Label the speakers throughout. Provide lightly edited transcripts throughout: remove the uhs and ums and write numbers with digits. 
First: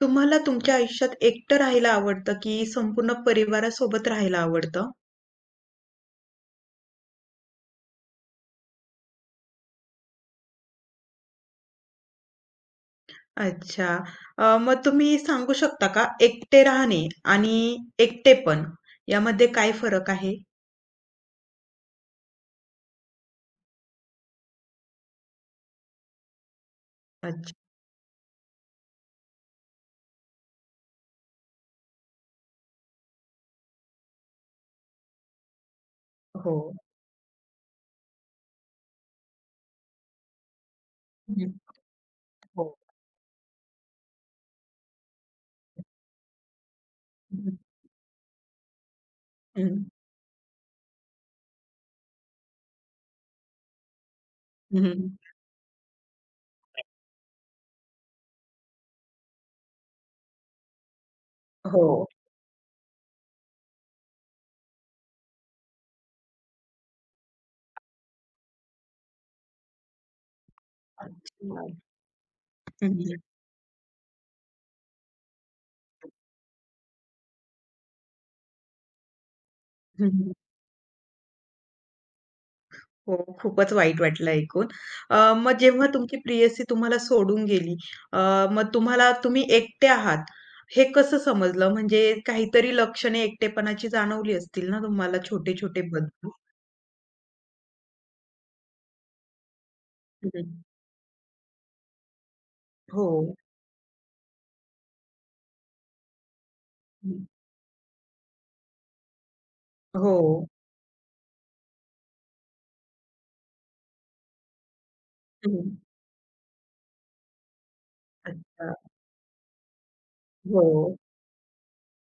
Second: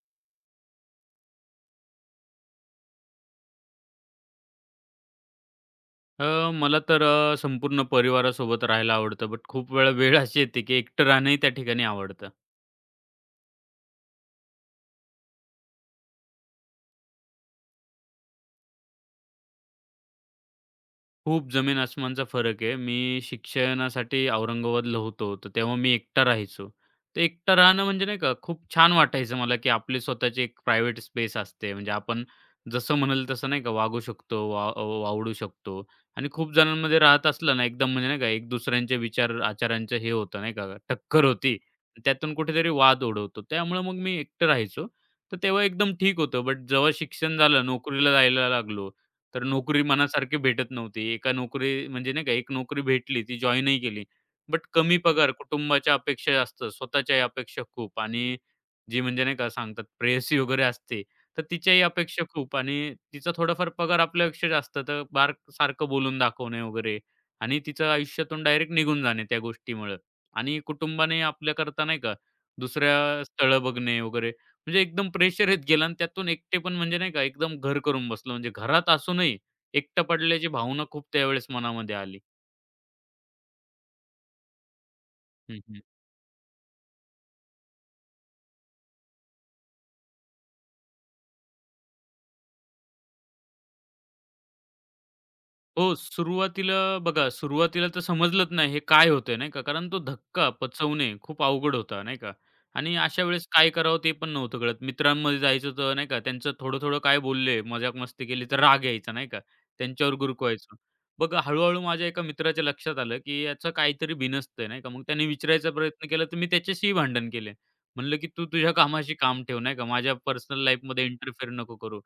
Speaker 1: तुम्हाला तुमच्या आयुष्यात एकटं राहायला आवडतं, की संपूर्ण परिवारासोबत राहायला आवडतं?
Speaker 2: अ, मला तर संपूर्ण परिवारासोबत राहायला आवडतं, बट खूप वेळा वेळ अशी येते, की एकटं राहणंही त्या ठिकाणी आवडतं.
Speaker 1: अच्छा. मग तुम्ही सांगू शकता का एकटे राहणे आणि एकटेपण यामध्ये काय फरक आहे?
Speaker 2: खूप जमीन आसमानचा फरक आहे. मी शिक्षणासाठी औरंगाबादला होतो. तर तेव्हा मी एकटा राहायचो. तर एकटं
Speaker 1: अच्छा.
Speaker 2: राहणं म्हणजे नाही का खूप छान वाटायचं मला, की आपली स्वतःची एक प्रायव्हेट स्पेस असते. म्हणजे आपण जसं म्हणाल तसं नाही का वागू शकतो, वावडू शकतो आणि खूप
Speaker 1: हो.
Speaker 2: जणांमध्ये राहत असलं ना एकदम म्हणजे नाही का एक दुसऱ्यांचे विचार, आचारांचं हे होतं नाही का टक्कर
Speaker 1: हं.
Speaker 2: होती. त्यातून
Speaker 1: हो.
Speaker 2: कुठेतरी वाद ओढवतो. त्यामुळे मग मी एकटं राहायचो. तर तेव्हा एकदम ठीक होतं. बट जेव्हा शिक्षण
Speaker 1: हं,
Speaker 2: झालं, नोकरीला जायला लागलो तर
Speaker 1: हं.
Speaker 2: नोकरी मनासारखी भेटत नव्हती. एका नोकरी म्हणजे नाही का, एक नोकरी भेटली, ती जॉइनही केली. बट कमी
Speaker 1: हं,
Speaker 2: पगार, कुटुंबाच्या अपेक्षा जास्त, स्वतःच्याही अपेक्षा खूप आणि जी म्हणजे नाही का सांगतात प्रेयसी वगैरे असते, तर तिच्याही
Speaker 1: हो.
Speaker 2: अपेक्षा खूप आणि तिचा थोडाफार पगार आपल्यापेक्षा जास्त, तर बार सारखं बोलून दाखवणे वगैरे आणि तिचं आयुष्यातून डायरेक्ट निघून जाणे त्या गोष्टीमुळं आणि कुटुंबाने
Speaker 1: अच्छा.
Speaker 2: आपल्याकरता नाही का दुसऱ्या स्थळं बघणे वगैरे. म्हणजे एकदम प्रेशर येत गेलं आणि त्यातून एकटे पण म्हणजे नाही का एकदम घर करून बसलो. म्हणजे घरात असूनही एकटं
Speaker 1: हं, हं.
Speaker 2: पडल्याची भावना खूप त्यावेळेस मनामध्ये आली.
Speaker 1: हो, खूपच वाईट वाटलं ऐकून. अ, मग
Speaker 2: हं,
Speaker 1: जेव्हा तुमची प्रियसी तुम्हाला सोडून गेली, अ, मग तुम्हाला तुम्ही एकटे आहात, हे कसं समजलं? म्हणजे काहीतरी लक्षणे एकटेपणाची जाणवली असतील ना तुम्हाला छोटे-छोटे
Speaker 2: हो,
Speaker 1: बदल?
Speaker 2: सुरुवातीला बघा, सुरुवातीला तर समजलंच नाही हे काय होतंय, नाही का. कारण तो
Speaker 1: हं.
Speaker 2: धक्का पचवणे खूप अवघड होता, नाही का. आणि
Speaker 1: हो.
Speaker 2: अशा वेळेस काय करावं ते पण नव्हतं कळत. मित्रांमध्ये जायचं तर नाही का, त्यांचं थोडं-थोडं काय
Speaker 1: हं.
Speaker 2: बोलले, मजाक-मस्ती केली तर राग यायचा, नाही का. त्यांच्यावर
Speaker 1: हो.
Speaker 2: गुरकवायचो. मग हळू माझ्या एका मित्राच्या लक्षात आलं, की याचं काहीतरी बिनसतंय, नाही का. मग त्याने विचारायचा
Speaker 1: हं.
Speaker 2: प्रयत्न केला, तर मी त्याच्याशीही भांडण केले. म्हणलं, की "तू तुझ्या
Speaker 1: अच्छा.
Speaker 2: कामाशी काम ठेव, नाही का. माझ्या पर्सनल
Speaker 1: हो.
Speaker 2: लाईफमध्ये इंटरफेअर नको करू."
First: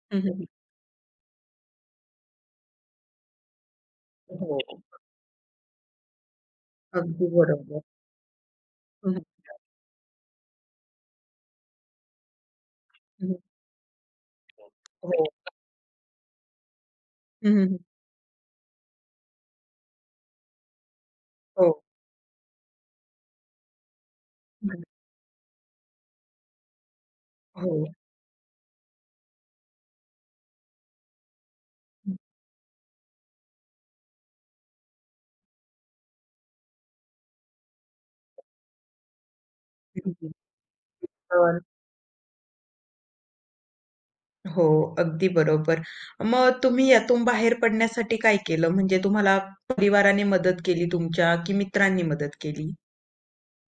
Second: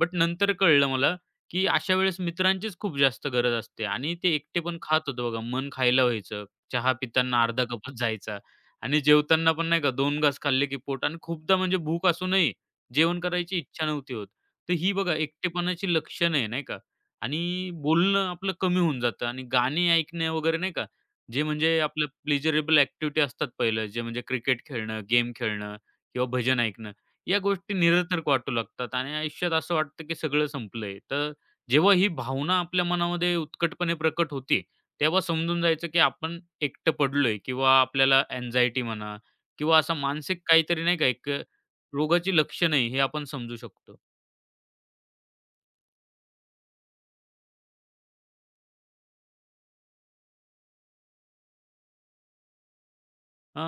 Speaker 2: बट
Speaker 1: हं,
Speaker 2: नंतर कळलं मला, की अशा वेळेस मित्रांचीच खूप जास्त गरज असते आणि ते
Speaker 1: हो.
Speaker 2: एकटे पण खात होतो बघा. मन खायला व्हायचं. चहा
Speaker 1: अगदी
Speaker 2: पिताना अर्धा
Speaker 1: बरोबर.
Speaker 2: कपच जायचा आणि
Speaker 1: हं,
Speaker 2: जेवताना पण नाही का 2 घास खाल्ले की पोट आणि खूपदा म्हणजे भूक असूनही जेवण
Speaker 1: हं.
Speaker 2: करायची इच्छा नव्हती होत. तर ही बघा
Speaker 1: हो.
Speaker 2: एकटेपणाची लक्षण आहे नाही का आणि
Speaker 1: हं,
Speaker 2: बोलणं आपलं कमी होऊन जातं आणि गाणी ऐकणे वगैरे नाही का, जे
Speaker 1: हो.
Speaker 2: म्हणजे आपलं प्लेजरेबल ॲक्टिव्हिटी असतात पहिलं जे म्हणजे क्रिकेट
Speaker 1: हं.
Speaker 2: खेळणं, गेम खेळणं किंवा भजन ऐकणं. या
Speaker 1: हो.
Speaker 2: गोष्टी निरर्थक वाटू लागतात आणि आयुष्यात असं वाटतं की सगळं संपलंय. तर जेव्हा ही भावना आपल्या मनामध्ये उत्कटपणे प्रकट होते, तेव्हा समजून जायचं की आपण एकटं पडलोय किंवा आपल्याला अँक्झायटी म्हणा किंवा असा
Speaker 1: हं,
Speaker 2: मानसिक काहीतरी नाही का एक
Speaker 1: तर
Speaker 2: रोगाची रोगाची लक्षणे हे आपण समजू शकतो.
Speaker 1: हो, अगदी बरोबर. मग तुम्ही यातून बाहेर पडण्यासाठी काय केलं? म्हणजे तुम्हाला परिवाराने मदत केली तुमच्या की मित्रांनी मदत केली?
Speaker 2: अ,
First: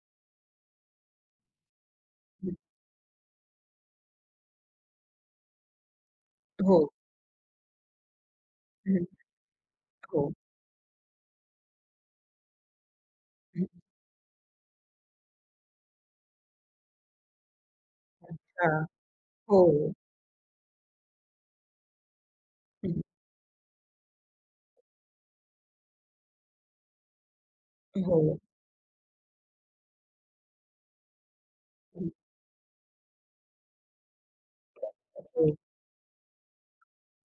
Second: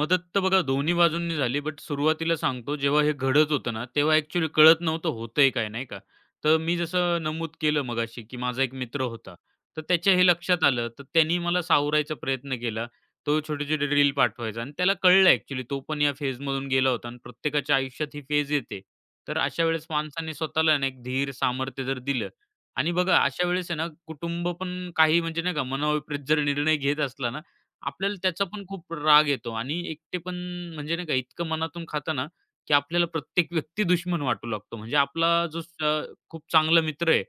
Speaker 2: मदत तर बघा दोन्ही बाजूंनी झाली, बट सुरुवातीला
Speaker 1: हं,
Speaker 2: सांगतो जेव्हा हे घडत होतं ना, तेव्हा ॲक्चुअली कळत नव्हतं होतंय काय, नाही का. तर मी
Speaker 1: हो.
Speaker 2: जसं नमूद केलं मगाशी, की माझा एक मित्र
Speaker 1: हं,
Speaker 2: होता. तर त्याच्या हे
Speaker 1: हो.
Speaker 2: लक्षात आलं, तर त्यांनी मला सावरायचा प्रयत्न केला. तो
Speaker 1: हं,
Speaker 2: छोटे-छोटे रील पाठवायचा आणि त्याला कळलं ॲक्चुअली तो पण या फेजमधून गेला होता आणि प्रत्येकाच्या आयुष्यात ही फेज
Speaker 1: अच्छा.
Speaker 2: येते. तर अशा वेळेस
Speaker 1: हो.
Speaker 2: माणसाने स्वतःला ना एक धीर, सामर्थ्य जर दिलं आणि
Speaker 1: हं,
Speaker 2: बघा अशा वेळेस आहे ना, कुटुंब पण काही म्हणजे नाही का, मनाविपरीत जर निर्णय घेत असला ना, आपल्याला
Speaker 1: हो.
Speaker 2: त्याचा पण खूप राग येतो आणि एकटेपण म्हणजे नाही का इतकं मनातून
Speaker 1: हं,
Speaker 2: खातं की आपल्याला प्रत्येक व्यक्ती दुश्मन वाटू लागतो. म्हणजे आपला
Speaker 1: हो.
Speaker 2: जो खूप चांगला मित्र आहे,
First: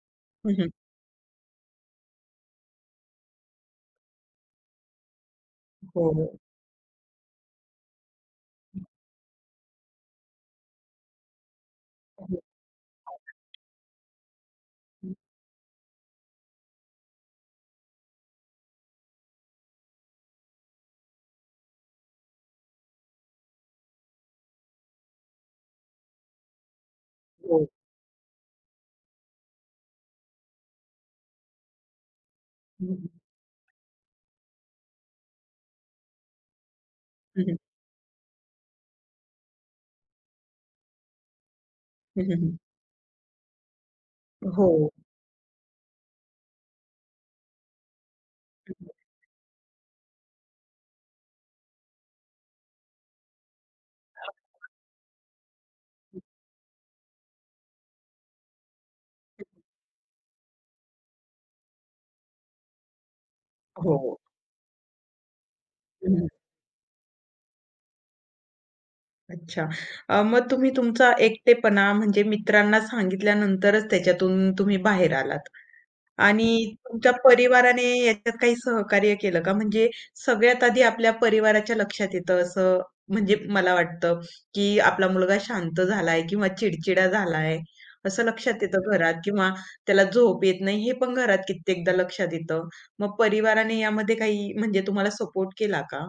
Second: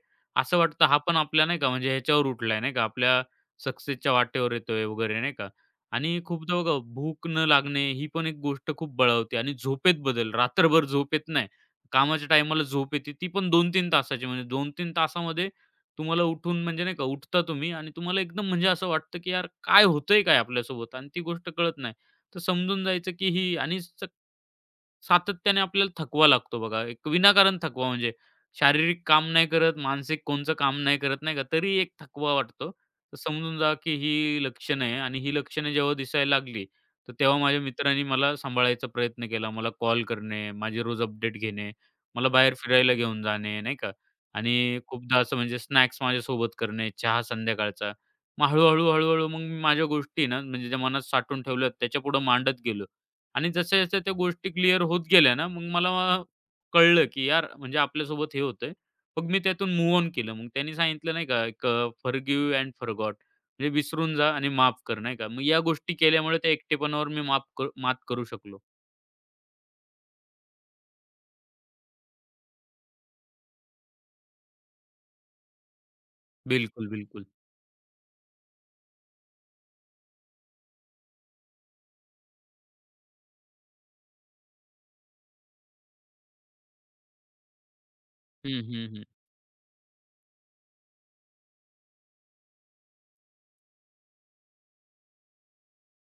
Speaker 1: हं,
Speaker 2: असं
Speaker 1: हं.
Speaker 2: वाटतं हा पण आपल्या नाही का म्हणजे ह्याच्यावर उठलाय नाही का, आपल्या सक्सेसच्या वाटेवर येतोय वगैरे नाही का.
Speaker 1: हो.
Speaker 2: आणि खूपदा बघा भूक न लागणे ही पण एक गोष्ट
Speaker 1: हं,
Speaker 2: खूप बळवते आणि झोपेत बदल, रात्रभर झोप येत नाही. कामाच्या
Speaker 1: हो.
Speaker 2: टायमाला झोप येते ती पण 2-3 तासाची म्हणजे 2-3
Speaker 1: हं,
Speaker 2: तासामध्ये तुम्हाला उठून म्हणजे नाही का उठता तुम्ही आणि तुम्हाला एकदम म्हणजे असं वाटतं की यार काय होतंय काय आपल्यासोबत आणि ती गोष्ट कळत नाही. तर समजून जायचं की ही आणि सातत्याने आपल्याला थकवा लागतो बघा. एक विनाकारण
Speaker 1: हो.
Speaker 2: थकवा म्हणजे शारीरिक काम नाही करत, मानसिक कोणचं काम नाही करत नाही का, तरी एक थकवा वाटतो.
Speaker 1: हं, हं.
Speaker 2: तर समजून जा की ही लक्षणं आहे आणि ही लक्षणं जेव्हा दिसायला लागली, तर तेव्हा
Speaker 1: हं, हं.
Speaker 2: माझ्या मित्रांनी मला सांभाळायचा प्रयत्न केला. मला कॉल करणे, माझे रोज अपडेट घेणे,
Speaker 1: हं,
Speaker 2: मला बाहेर
Speaker 1: हं.
Speaker 2: फिरायला घेऊन जाणे, नाही का
Speaker 1: हो.
Speaker 2: आणि खूपदा असं म्हणजे स्नॅक्स माझ्यासोबत करणे, चहा संध्याकाळचा. मग
Speaker 1: हं,
Speaker 2: हळू-हळू,
Speaker 1: हं.
Speaker 2: हळूहळू मग मी माझ्या गोष्टी ना म्हणजे ज्या मनात साठवून ठेवल्यात त्याच्यापुढे मांडत गेलो. आणि जशा-जशा त्या गोष्टी क्लिअर होत गेल्या ना, मग मला कळलं, की यार म्हणजे आपल्यासोबत हे होतंय. मग मी त्यातून मूव्ह ऑन केलं. मग त्यांनी सांगितलं नाही का, एक "फॉरगिव्ह एंड फॉरगॉट" म्हणजे विसरून
Speaker 1: हो.
Speaker 2: जा आणि माफ कर, नाही का. मग या गोष्टी
Speaker 1: हं.
Speaker 2: केल्यामुळे त्या एकटेपणावर मी माफ कर मात करू शकलो.
Speaker 1: अच्छा. मग तुम्ही तुमचा एकटेपणा म्हणजे मित्रांना सांगितल्यानंतरच त्याच्यातून तुम्ही बाहेर आलात. आणि
Speaker 2: बिलकुल,
Speaker 1: तुमच्या
Speaker 2: बिलकुल.
Speaker 1: परिवाराने याच्यात काही सहकार्य केलं का? म्हणजे सगळ्यात आधी आपल्या परिवाराच्या लक्षात येतं असं म्हणजे मला वाटतं, की आपला मुलगा शांत झालाय किंवा चिडचिडा झालाय असं लक्षात
Speaker 2: हं, हं,
Speaker 1: येतं
Speaker 2: हं.
Speaker 1: घरात किंवा त्याला झोप येत नाही हे पण घरात कित्येकदा लक्षात येतं. मग परिवाराने यामध्ये काही म्हणजे तुम्हाला सपोर्ट केला का?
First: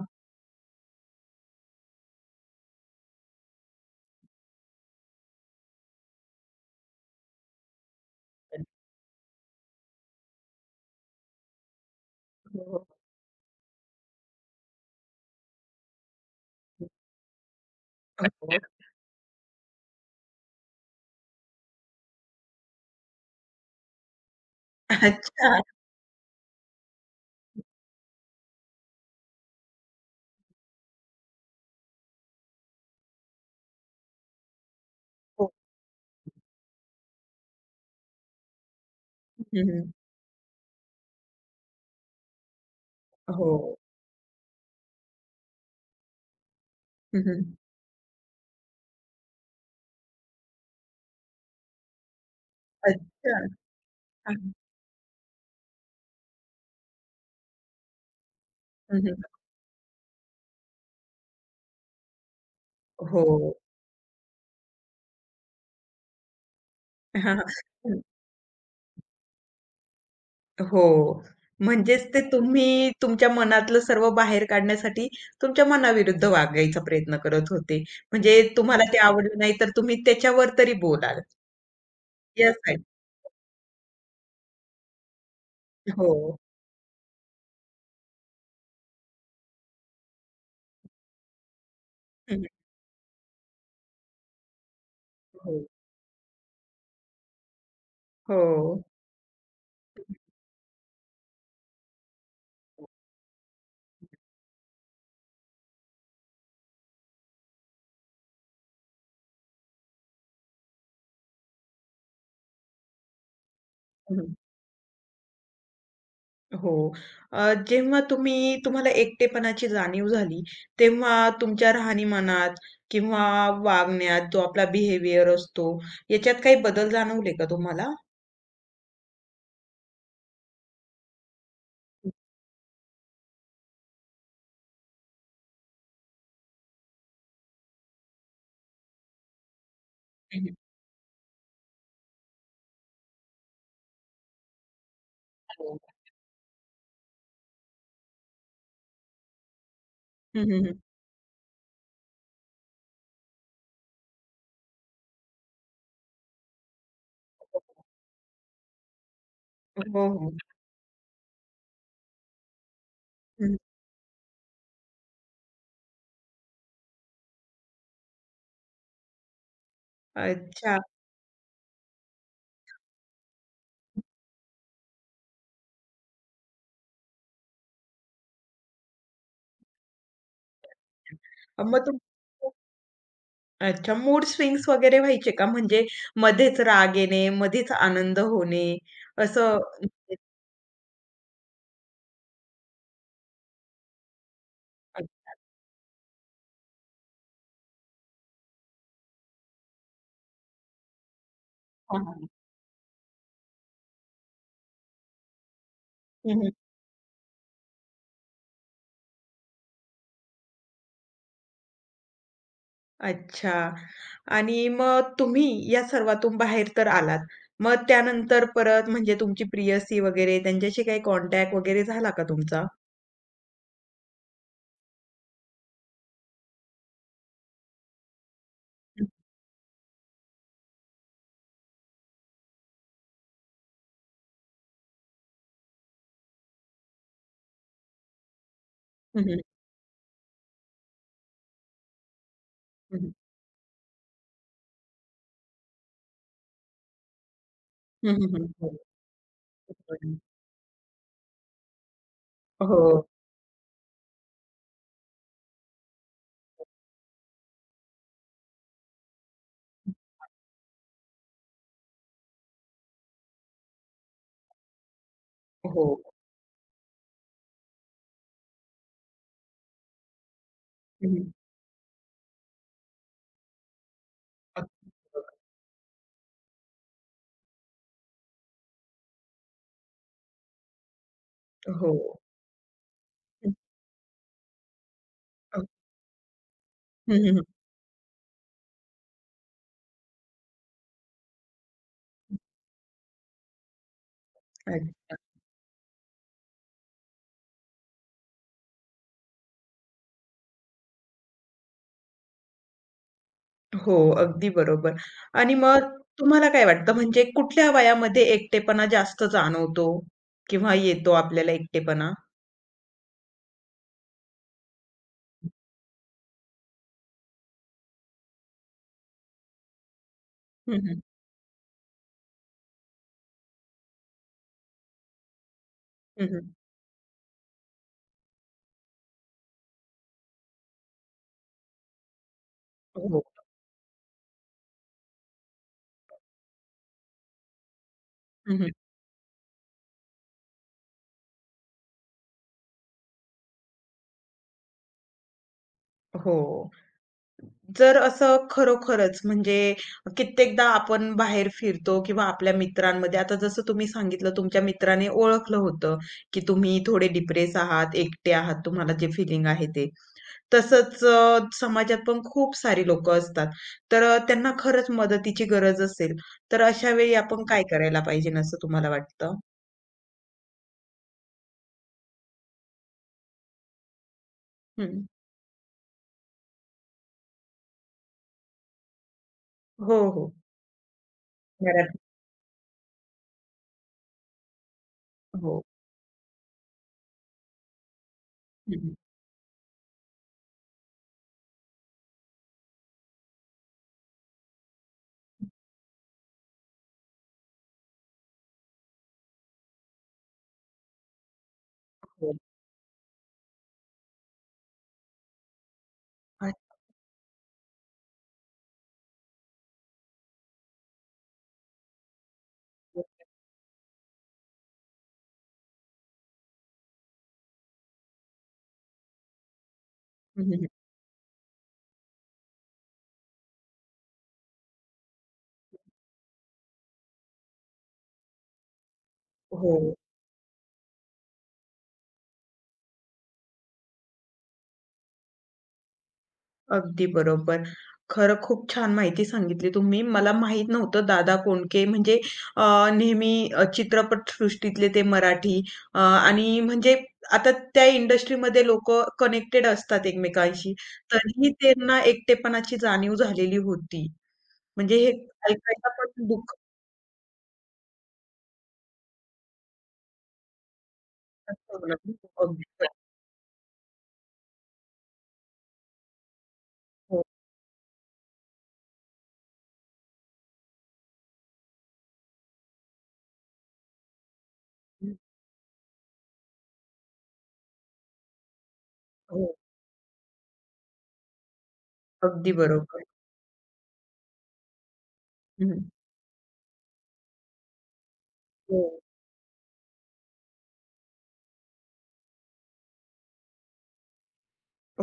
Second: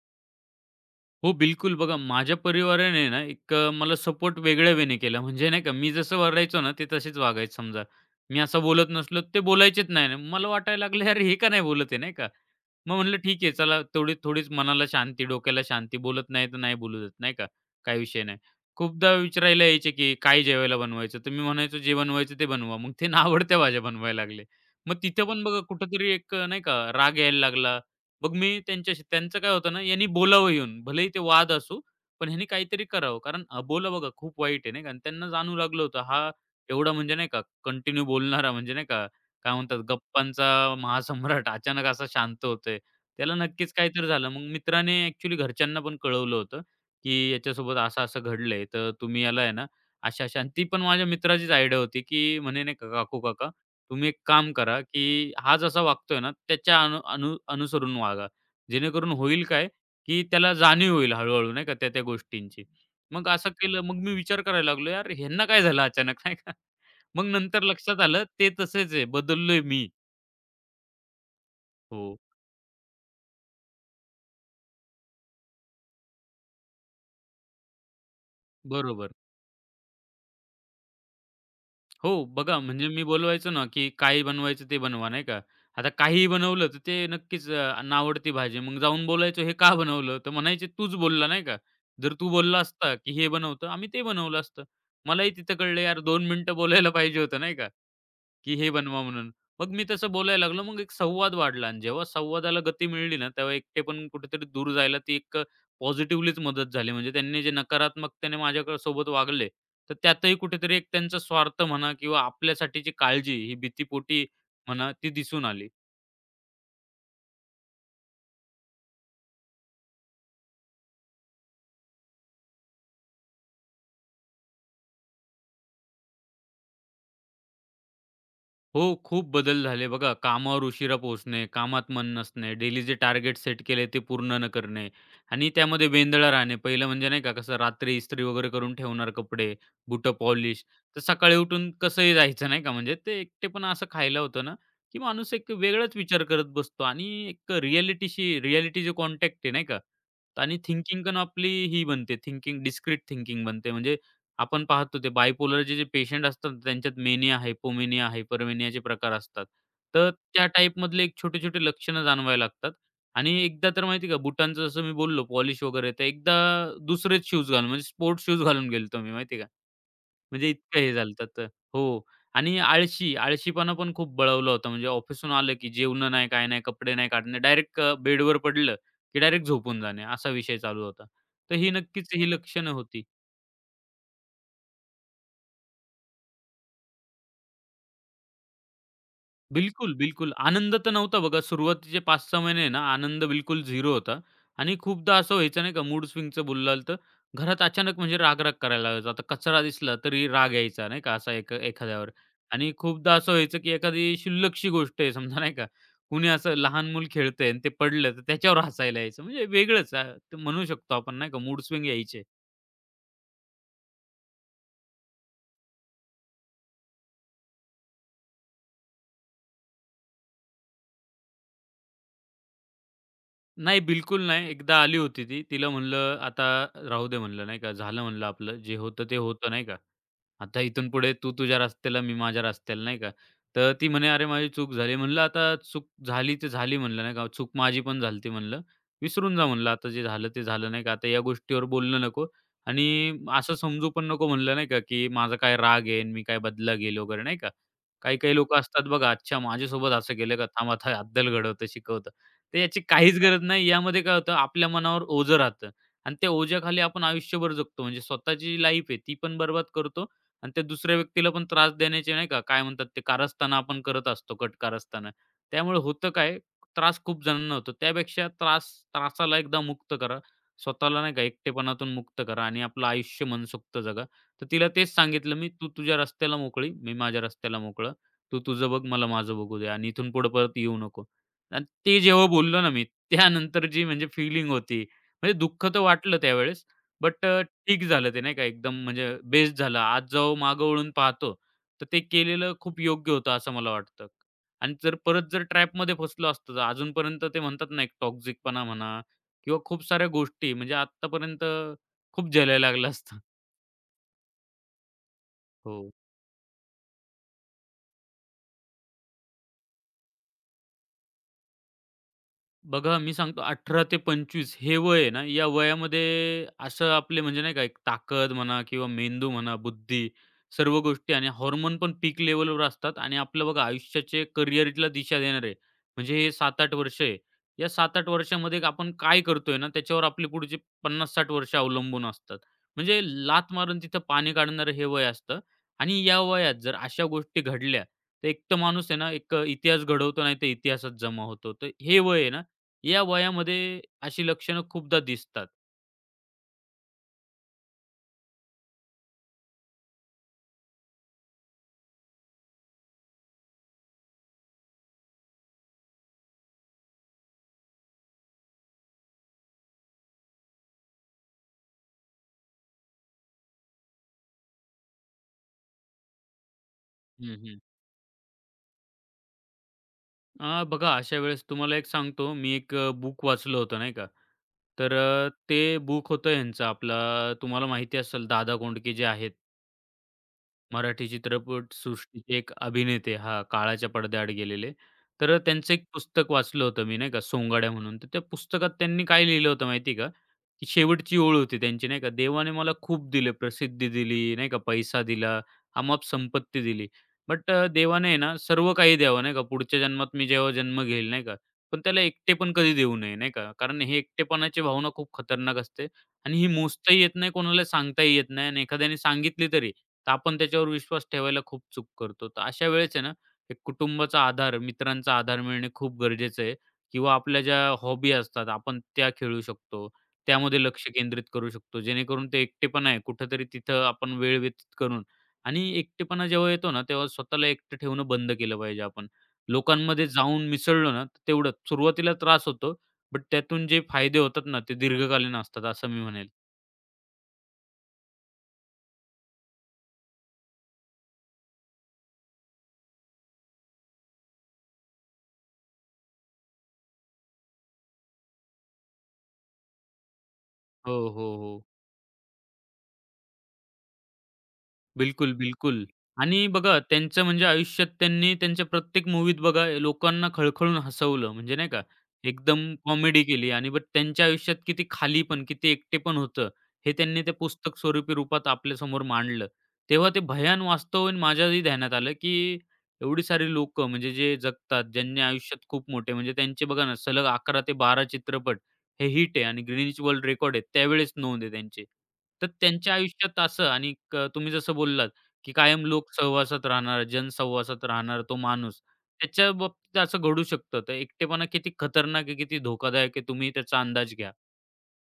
Speaker 2: हो, बिलकुल. बघा माझ्या परिवाराने ना एक मला सपोर्ट वेगळ्या वेने केला. म्हणजे नाही का, मी जसं वागायचो ना, ते तसेच वागायचे समजा. मी असं बोलत नसलो, ते बोलायचेच नाही. नाही मला वाटायला लागलं, "यार हे का नाही बोलत आहे?" नाही का.
Speaker 1: हो,
Speaker 2: मग म्हटलं ठीक आहे चला तेवढी थोडीच मनाला शांती, डोक्याला शांती. बोलत नाही तर नाही
Speaker 1: हो.
Speaker 2: बोलू देत, नाही का? काही विषय नाही. खूपदा विचारायला यायचे, की "काय जेवायला बनवायचं?" तर मी म्हणायचो, "जे बनवायचं ते बनवा." मग ते नावडत्या भाज्या बनवायला लागले. मग तिथे पण
Speaker 1: अच्छा.
Speaker 2: बघा कुठेतरी एक नाही का राग यायला लागला. मग मी त्यांच्याशी त्यांचं काय होतं ना, यांनी बोलावं येऊन. भलेही ते वाद असू, पण ह्यांनी काहीतरी करावं. कारण अबोला बघा खूप वाईट आहे, नाही का? आणि त्यांना
Speaker 1: हो.
Speaker 2: जाणवू लागलं होतं, हा एवढा म्हणजे नाही का कंटिन्यू बोलणारा म्हणजे नाही का, काय
Speaker 1: हं,
Speaker 2: म्हणतात
Speaker 1: हं.
Speaker 2: गप्पांचा महासम्राट अचानक असा शांत होतोय. त्याला
Speaker 1: हो.
Speaker 2: नक्कीच काहीतरी झालं. मग मित्राने ॲक्चुअली घरच्यांना पण कळवलं होतं,
Speaker 1: हं,
Speaker 2: की
Speaker 1: हं.
Speaker 2: याच्यासोबत असं-असं घडलंय, तर तुम्ही याला आहे ना, अशा-अशा आणि ती पण माझ्या मित्राचीच आयडिया होती, की म्हणे नाही का "काकू
Speaker 1: अच्छा.
Speaker 2: काका, तुम्ही एक काम
Speaker 1: हां.
Speaker 2: करा, की हा जसा वागतोय ना, त्याच्या अनु अनु अनुसरून वागा.
Speaker 1: हं,
Speaker 2: जेणेकरून
Speaker 1: हं.
Speaker 2: होईल काय, की त्याला जाणीव होईल हळू नाही का त्या-त्या गोष्टींची."
Speaker 1: हो.
Speaker 2: मग असं केलं. मग मी विचार करायला लागलो, "यार ह्यांना काय झालं अचानक?" नाही का. मग
Speaker 1: हां, हां.
Speaker 2: नंतर लक्षात
Speaker 1: हं.
Speaker 2: आलं, ते तसेच आहे, बदललोय मी.
Speaker 1: हो. म्हणजेच
Speaker 2: हो,
Speaker 1: ते तुम्ही तुमच्या मनातलं सर्व बाहेर काढण्यासाठी तुमच्या मनाविरुद्ध वागायचा प्रयत्न करत होते. म्हणजे तुम्हाला ते
Speaker 2: बरोबर.
Speaker 1: आवडलं नाही तर तुम्ही त्याच्यावर तरी बोलाल.
Speaker 2: हो, बघा
Speaker 1: यासाठी.
Speaker 2: म्हणजे मी बोलवायचो ना, की काही बनवायचं ते बनवा, नाही का. आता काहीही
Speaker 1: हो.
Speaker 2: बनवलं तर ते नक्कीच नावडती भाजी. मग जाऊन बोलायचो, "हे का बनवलं?" तर म्हणायचे, "तूच बोलला," नाही का. जर तू
Speaker 1: हं, हं.
Speaker 2: बोलला असता, की "हे बनवतो," आम्ही ते बनवलं असतं. मलाही तिथं
Speaker 1: हो.
Speaker 2: कळलं, यार 2 मिनिटं बोलायला पाहिजे होतं, नाही का. की हे
Speaker 1: हो.
Speaker 2: बनवा म्हणून. मग मी तसं बोलायला लागलो. मग एक संवाद वाढला आणि जेव्हा संवादाला गती मिळाली ना, तेव्हा एकटेपण कुठेतरी दूर जायला ती एक पॉझिटिव्हलीच मदत झाली. म्हणजे त्यांनी जे नकारात्मकतेने माझ्याकडे सोबत वागले, तर त्यातही कुठेतरी एक त्यांचा स्वार्थ म्हणा किंवा आपल्यासाठीची काळजी, ही भीतीपोटी
Speaker 1: हं.
Speaker 2: म्हणा, ती दिसून आली.
Speaker 1: हो. जेव्हा तुम्ही तुम्हाला एकटेपणाची जाणीव झाली, तेव्हा तुमच्या राहणीमानात किंवा वागण्यात जो आपला बिहेवियर असतो, याच्यात काही बदल जाणवले का तुम्हाला?
Speaker 2: हो, खूप बदल झाले बघा. कामावर उशिरा पोहोचणे, कामात मन नसणे, डेली जे टार्गेट सेट केले ते पूर्ण न करणे आणि त्यामध्ये वेंदळा राहणे. पहिलं म्हणजे नाही का कसं रात्री इस्त्री वगैरे करून ठेवणार कपडे, बुटं
Speaker 1: हं, हं.
Speaker 2: पॉलिश. तर सकाळी उठून कसंही जायचं नाही का. म्हणजे ते एकटेपणा असं खायला होतं ना, की माणूस एक वेगळाच विचार करत बसतो आणि एक रिॲलिटी जो कॉन्टॅक्ट आहे नाही का, आणि
Speaker 1: हं,
Speaker 2: थिंकिंग पण आपली ही बनते, डिस्क्रीट थिंकिंग बनते. म्हणजे आपण पाहतो ते बायपोलरचे जे पेशंट असतात त्यांच्यात मेनिया, हायपोमेनिया, हायपरमेनियाचे प्रकार असतात.
Speaker 1: हो,
Speaker 2: तर
Speaker 1: हो.
Speaker 2: त्या टाईपमधले एक छोटे-छोटे लक्षणं जाणवायला लागतात. आणि
Speaker 1: हं.
Speaker 2: एकदा तर माहिती आहे का बुटांचं जसं मी बोललो पॉलिश वगैरे तर एकदा दुसरेच शूज घालून म्हणजे स्पोर्ट्स शूज घालून गेलो मी माहिती का. म्हणजे
Speaker 1: अच्छा.
Speaker 2: इतकं हे झालं होतं तर. हो. आणि आळशी, आळशीपणा पण खूप बळवला होता. म्हणजे ऑफिसहून आलं की जेवणं नाही, काय नाही, कपडे नाही काढणे. डायरेक्ट बेडवर पडलं की डायरेक्ट झोपून जाणे, असा विषय चालू होता. तर ही
Speaker 1: मग तुम
Speaker 2: नक्कीच ही लक्षणं होती.
Speaker 1: अच्छा, मूड स्विंग्स वगैरे व्हायचे का? म्हणजे मध्येच राग येणे, मध्येच आनंद होणे असं?
Speaker 2: बिलकुल, बिलकुल. आनंद तर नव्हता बघा. सुरुवातीचे 5-6 महिने आहे ना, आनंद बिलकुल 0 होता. आणि खूपदा
Speaker 1: अच्छा.
Speaker 2: असं व्हायचं नाही का, मूड स्विंगचं बोलाल तर घरात अचानक म्हणजे राग-राग करायला लागायचा. आता कचरा दिसला तरी राग यायचा नाही का, असा एक
Speaker 1: हां,
Speaker 2: एखाद्यावर.
Speaker 1: हां.
Speaker 2: आणि खूपदा असं व्हायचं, की एखादी क्षुल्लकशी गोष्ट आहे समजा नाही का, कुणी असं लहान मूल खेळतंय आणि ते पडलं, तर त्याच्यावर हसायला यायचं. म्हणजे वेगळंच म्हणू शकतो आपण नाही का मूड स्विंग यायचे.
Speaker 1: अच्छा. आणि मग तुम्ही या सर्वातून बाहेर तर आलात. मग त्यानंतर परत म्हणजे तुमची प्रियसी वगैरे त्यांच्याशी काही कॉन्टॅक्ट वगैरे झाला का तुमचा?
Speaker 2: नाही, बिलकुल नाही. एकदा आली होती ती. तिला म्हणलं, "आता राहू दे," म्हणलं, नाही का. "झालं," म्हणलं, "आपलं. जे होतं ते होतं," नाही का. "आता इथून पुढे तू तुझ्या रस्त्याला, मी माझ्या रस्त्याला," नाही का. तर ती म्हणे, "अरे, माझी चूक झाली." म्हणलं, "आता चूक झाली तर झाली," म्हणलं, नाही का. "चूक माझी पण झाली म्हणलं.
Speaker 1: हं, हं,
Speaker 2: "विसरून
Speaker 1: हं.
Speaker 2: जा," म्हणलं, "आता जे झालं ते झालं," नाही का. "आता या गोष्टीवर बोलणं नको
Speaker 1: हं, हं.
Speaker 2: आणि असं समजू पण नको," म्हणलं, नाही का, की माझा काय राग आहे आणि मी काय बदला घेईल वगैरे, नाही का.
Speaker 1: हं, हं,
Speaker 2: काही-काही
Speaker 1: हं.
Speaker 2: लोकं
Speaker 1: हो.
Speaker 2: असतात बघा, "अच्छा, माझ्यासोबत असं केलं का? थांब, आता अद्दल घडवतो, शिकवतो." तर याची
Speaker 1: हो,
Speaker 2: काहीच गरज नाही. यामध्ये काय होतं आपल्या मनावर ओझं राहतं आणि त्या ओझ्याखाली आपण आयुष्यभर जगतो. म्हणजे स्वतःची जी लाईफ आहे ती पण बरबाद करतो आणि त्या दुसऱ्या व्यक्तीला पण त्रास देण्याचे नाही का, काय म्हणतात ते कारस्थानं आपण करत असतो, कट कारस्थानं. त्यामुळे
Speaker 1: हो.
Speaker 2: होतं काय, त्रास खूप जणांना होतो. त्यापेक्षा त्रासाला एकदा मुक्त करा. स्वतःला नाही
Speaker 1: हं,
Speaker 2: का
Speaker 1: हं.
Speaker 2: एकटेपणातून मुक्त करा आणि आपलं आयुष्य मनसोक्त जगा. तर तिला तेच सांगितलं मी, "तू तुझ्या रस्त्याला मोकळी, मी माझ्या रस्त्याला मोकळा. तू तुझं बघ, मला माझं बघू दे आणि इथून पुढे परत येऊ नको." आणि
Speaker 1: हो.
Speaker 2: ते जेव्हा बोललो ना मी, त्यानंतर जी म्हणजे फीलिंग होती, म्हणजे दुःख तर वाटलं त्यावेळेस,
Speaker 1: हं,
Speaker 2: बट
Speaker 1: हं,
Speaker 2: अ,
Speaker 1: हं.
Speaker 2: ठीक झालं ते नाही का एकदम म्हणजे बेस्ट झालं. आज जेव्हा मागं वळून पाहतो, तर ते केलेलं खूप योग्य होतं असं मला वाटतं. आणि
Speaker 1: अग
Speaker 2: जर परत ट्रॅपमध्ये फसलो असतो, तर अजूनपर्यंत ते म्हणतात ना, एक टॉक्सिकपणा म्हणा किंवा खूप साऱ्या गोष्टी म्हणजे आत्तापर्यंत खूप झेलायला लागलं असतं.
Speaker 1: हो, अगदी बरोबर. आणि
Speaker 2: हो.
Speaker 1: मग तुम्हाला काय वाटतं म्हणजे कुठल्या वयामध्ये एकटेपणा जास्त जाणवतो किंवा येतो आपल्याला एकटेपणा?
Speaker 2: बघा, मी सांगतो 18 ते 25 हे वय आहे ना, या वयामध्ये असं आपले म्हणजे नाही का एक ताकद म्हणा किंवा मेंदू म्हणा, बुद्धी
Speaker 1: हं,
Speaker 2: सर्व
Speaker 1: हं.
Speaker 2: गोष्टी आणि हॉर्मोन पण पीक लेव्हलवर असतात आणि आपलं बघा आयुष्याचे करिअरला दिशा देणारे म्हणजे
Speaker 1: हं,
Speaker 2: हे
Speaker 1: हं.
Speaker 2: 7-8 वर्ष आहे. या 7-8 वर्षामध्ये आपण काय करतोय ना, त्याच्यावर आपले पुढचे 50-60 वर्ष अवलंबून असतात. म्हणजे
Speaker 1: हो.
Speaker 2: लात मारून तिथं पाणी काढणारं हे वय असतं आणि या वयात जर अशा गोष्टी घडल्या, तर एक तर माणूस आहे ना, एक इतिहास घडवतो, नाहीतर इतिहासात जमा होतो. तर हे वय आहे ना, या वयामध्ये अशी लक्षणं खूपदा दिसतात.
Speaker 1: हो. जर असं खरोखरच म्हणजे कित्येकदा आपण बाहेर फिरतो किंवा आपल्या मित्रांमध्ये आता जसं तुम्ही सांगितलं तुमच्या मित्राने ओळखलं होतं, की तुम्ही थोडे डिप्रेस आहात, एकटे आहात, तुम्हाला जे फीलिंग आहे ते. तसंच समाजात पण खूप सारी लोकं असतात. तर त्यांना खरंच मदतीची गरज असेल, तर अशा वेळी
Speaker 2: हं,
Speaker 1: आपण
Speaker 2: हं.
Speaker 1: काय करायला पाहिजे असं तुम्हाला वाटतं?
Speaker 2: बघा अशा वेळेस तुम्हाला एक सांगतो मी एक बुक वाचलं होतं नाही का. तर
Speaker 1: हं.
Speaker 2: ते बुक होतं ह्यांचं आपलं तुम्हाला माहिती असेल दादा कोंडके जे आहेत.
Speaker 1: हो, हो.
Speaker 2: मराठी
Speaker 1: मराठी.
Speaker 2: चित्रपटसृष्टीचे एक अभिनेते हां, काळाच्या पडद्याआड गेलेले. तर
Speaker 1: हो.
Speaker 2: त्यांचं एक पुस्तक वाचलं होतं मी नाही का, सोंगाड्या म्हणून. तर त्या पुस्तकात
Speaker 1: हं,
Speaker 2: त्यांनी काय लिहिलं होतं माहिती का? की शेवटची ओळ होती त्यांची नाही का, देवाने मला खूप दिले, प्रसिद्धी दिली, नाही का, पैसा दिला, अमाप संपत्ती दिली. बट देवाने आहे ना, सर्व काही द्यावं नाही का, पुढच्या जन्मात मी जेव्हा जन्म घेईल नाही का, पण त्याला
Speaker 1: हो.
Speaker 2: एकटेपण कधी देऊ नये नाही का. कारण हे एकटेपणाची भावना खूप खतरनाक असते आणि ही
Speaker 1: अच्छा.
Speaker 2: मोजताही येत नाही, कोणाला सांगताही येत नाही आणि एखाद्याने सांगितली तरी, तर आपण त्याच्यावर विश्वास ठेवायला खूप चूक करतो. तर अशा वेळेस आहे ना, एक कुटुंबाचा आधार, मित्रांचा आधार मिळणे खूप गरजेचं आहे किंवा आपल्या ज्या हॉबी असतात, आपण त्या खेळू शकतो. त्यामध्ये
Speaker 1: हं,
Speaker 2: लक्ष केंद्रित करू शकतो. जेणेकरून ते एकटेपणा आहे, कुठेतरी तिथं आपण वेळ व्यतीत करून आणि एकटेपणा जेव्हा येतो ना, तेव्हा स्वतःला एकटं ठेवणं बंद केलं पाहिजे आपण.
Speaker 1: हो.
Speaker 2: लोकांमध्ये जाऊन मिसळलो ना, तर तेवढंच सुरुवातीला त्रास होतो, बट त्यातून जे फायदे होतात ना, ते दीर्घकालीन असतात, असं मी म्हणेल.
Speaker 1: अगदी बरोबर. खरं खूप छान माहिती सांगितली तुम्ही. मला माहित नव्हतं दादा कोंडके म्हणजे अ, नेहमी चित्रपटसृष्टीतले ते मराठी आणि म्हणजे आता त्या इंडस्ट्रीमध्ये लोकं कनेक्टेड असतात एकमेकांशी.
Speaker 2: हो, हो,
Speaker 1: तरीही
Speaker 2: हो.
Speaker 1: त्यांना एकटेपणाची जाणीव झालेली होती. म्हणजे हे
Speaker 2: बिलकुल, बिलकुल.
Speaker 1: ऐकायला पण
Speaker 2: आणि
Speaker 1: दुःख
Speaker 2: बघा त्यांचं म्हणजे आयुष्यात त्यांनी त्यांच्या प्रत्येक मूव्हीत बघा लोकांना खळखळून हसवलं. म्हणजे नाही
Speaker 1: वाटतं
Speaker 2: का,
Speaker 1: मला. अगदी.
Speaker 2: एकदम
Speaker 1: बरोबर.
Speaker 2: कॉमेडी केली आणि बट त्यांच्या आयुष्यात किती खाली पण, किती एकटे पण होतं, हे त्यांनी
Speaker 1: हो.
Speaker 2: ते पुस्तक स्वरूपी रूपात आपल्यासमोर मांडलं. तेव्हा ते भयान वास्तव माझ्याही ध्यानात आलं, की एवढी सारी लोकं म्हणजे जे जगतात, ज्यांनी आयुष्यात खूप मोठे म्हणजे त्यांचे बघा ना सलग 11 ते 12 चित्रपट हे हिट आहे
Speaker 1: हो.
Speaker 2: आणि ग्रीनिच वर्ल्ड रेकॉर्ड आहे त्यावेळेस नोंद आहे त्यांची. तर
Speaker 1: अगदी
Speaker 2: त्यांच्या
Speaker 1: बरोबर.
Speaker 2: आयुष्यात असं आणि क तुम्ही जसं बोललात, की
Speaker 1: हं.
Speaker 2: कायम लोक सहवासात राहणार, जनसहवासात राहणार तो
Speaker 1: हो.
Speaker 2: माणूस. त्याच्या बाबतीत असं घडू शकतं. तर एकटेपणा किती खतरनाक आहे, किती धोकादायक आहे, तुम्ही त्याचा अंदाज घ्या.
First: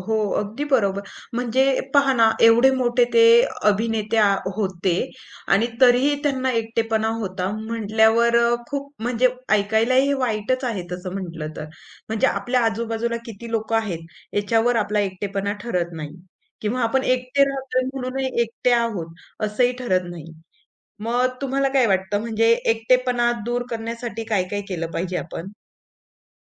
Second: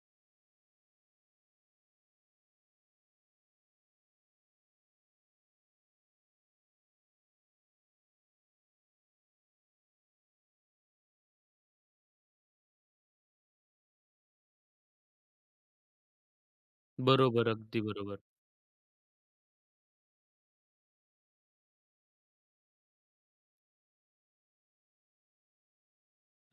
Speaker 1: हो, अगदी बरोबर. म्हणजे पहा ना, एवढे मोठे ते अभिनेते होते आणि तरीही त्यांना एकटेपणा होता म्हटल्यावर खूप म्हणजे ऐकायलाही हे वाईटच आहे तसं म्हटलं तर. म्हणजे आपल्या आजूबाजूला किती लोकं आहेत याच्यावर आपला एकटेपणा ठरत नाही किंवा आपण एकटे
Speaker 2: बरोबर, अगदी
Speaker 1: राहतोय
Speaker 2: बरोबर.
Speaker 1: म्हणूनही एकटे आहोत असंही ठरत नाही. मग तुम्हाला काय वाटतं म्हणजे एकटेपणा दूर करण्यासाठी काय-काय केलं पाहिजे आपण?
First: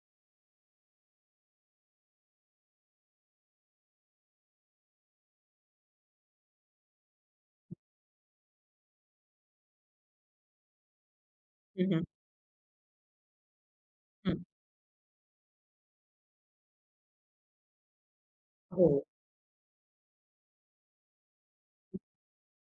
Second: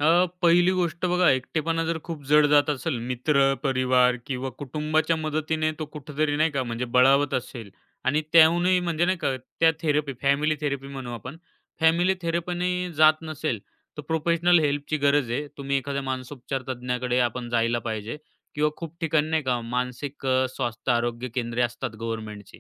Speaker 2: पहिली गोष्ट बघा, एकटेपणा जर खूप जड जात असेल, मित्र, परिवार किंवा कुटुंबाच्या मदतीने तो कुठेतरी नाही का, म्हणजे बळावत असेल आणि त्याहूनही म्हणजे नाही का, त्या थेरपी, फॅमिली थेरपी म्हणू आपण,
Speaker 1: हं, हं.
Speaker 2: फॅमिली थेरपीने जात नसेल, तर प्रोफेशनल हेल्पची गरज आहे. तुम्ही एखाद्या मानसोपचार तज्ञाकडे आपण जायला पाहिजे किंवा
Speaker 1: हो.
Speaker 2: खूप ठिकाणी नाही का, मानसिक स्वास्थ्य आरोग्य केंद्रे असतात गव्हर्नमेंटची,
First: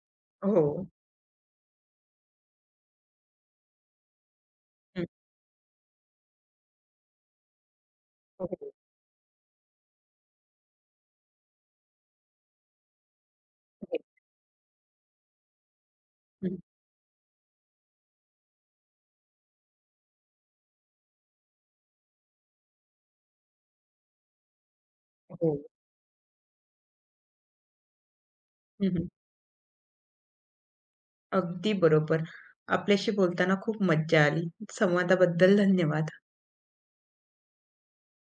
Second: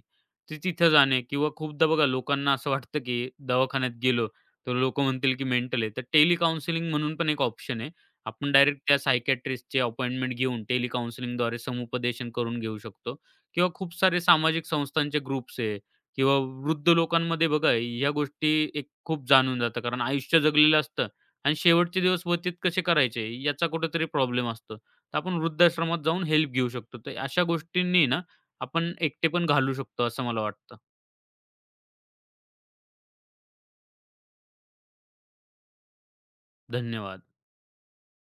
Speaker 2: ती
Speaker 1: हो.
Speaker 2: तिथं जाणे किंवा खूपदा बघा लोकांना असं वाटतं, की दवाखान्यात गेलो तर लोकं
Speaker 1: हं.
Speaker 2: म्हणतील की मेंटल आहे. तर टेली काउन्सिलिंग म्हणून पण एक ऑप्शन आहे. आपण
Speaker 1: हो.
Speaker 2: डायरेक्ट त्या सायकियाट्रिस्टची अपॉइंटमेंट घेऊन टेली काउन्सिलिंगद्वारे समुपदेशन करून घेऊ शकतो किंवा खूप
Speaker 1: हं.
Speaker 2: सारे सामाजिक संस्थांचे ग्रुप्स आहे किंवा
Speaker 1: हं.
Speaker 2: वृद्ध लोकांमध्ये बघा ह्या गोष्टी एक खूप जाणून जातं. कारण आयुष्य जगलेलं असतं आणि शेवटचे दिवस व्यतीत कसे करायचे याचा कुठेतरी प्रॉब्लेम असतो. तर आपण
Speaker 1: हो.
Speaker 2: वृद्धाश्रमात जाऊन हेल्प घेऊ शकतो. तर अशा गोष्टींनी ना
Speaker 1: हं,
Speaker 2: आपण
Speaker 1: हं.
Speaker 2: एकटे पण घालू शकतो असं मला वाटतं.
Speaker 1: अगदी बरोबर. आपल्याशी बोलताना खूप मज्जा आली. संवादाबद्दल धन्यवाद.
Speaker 2: धन्यवाद.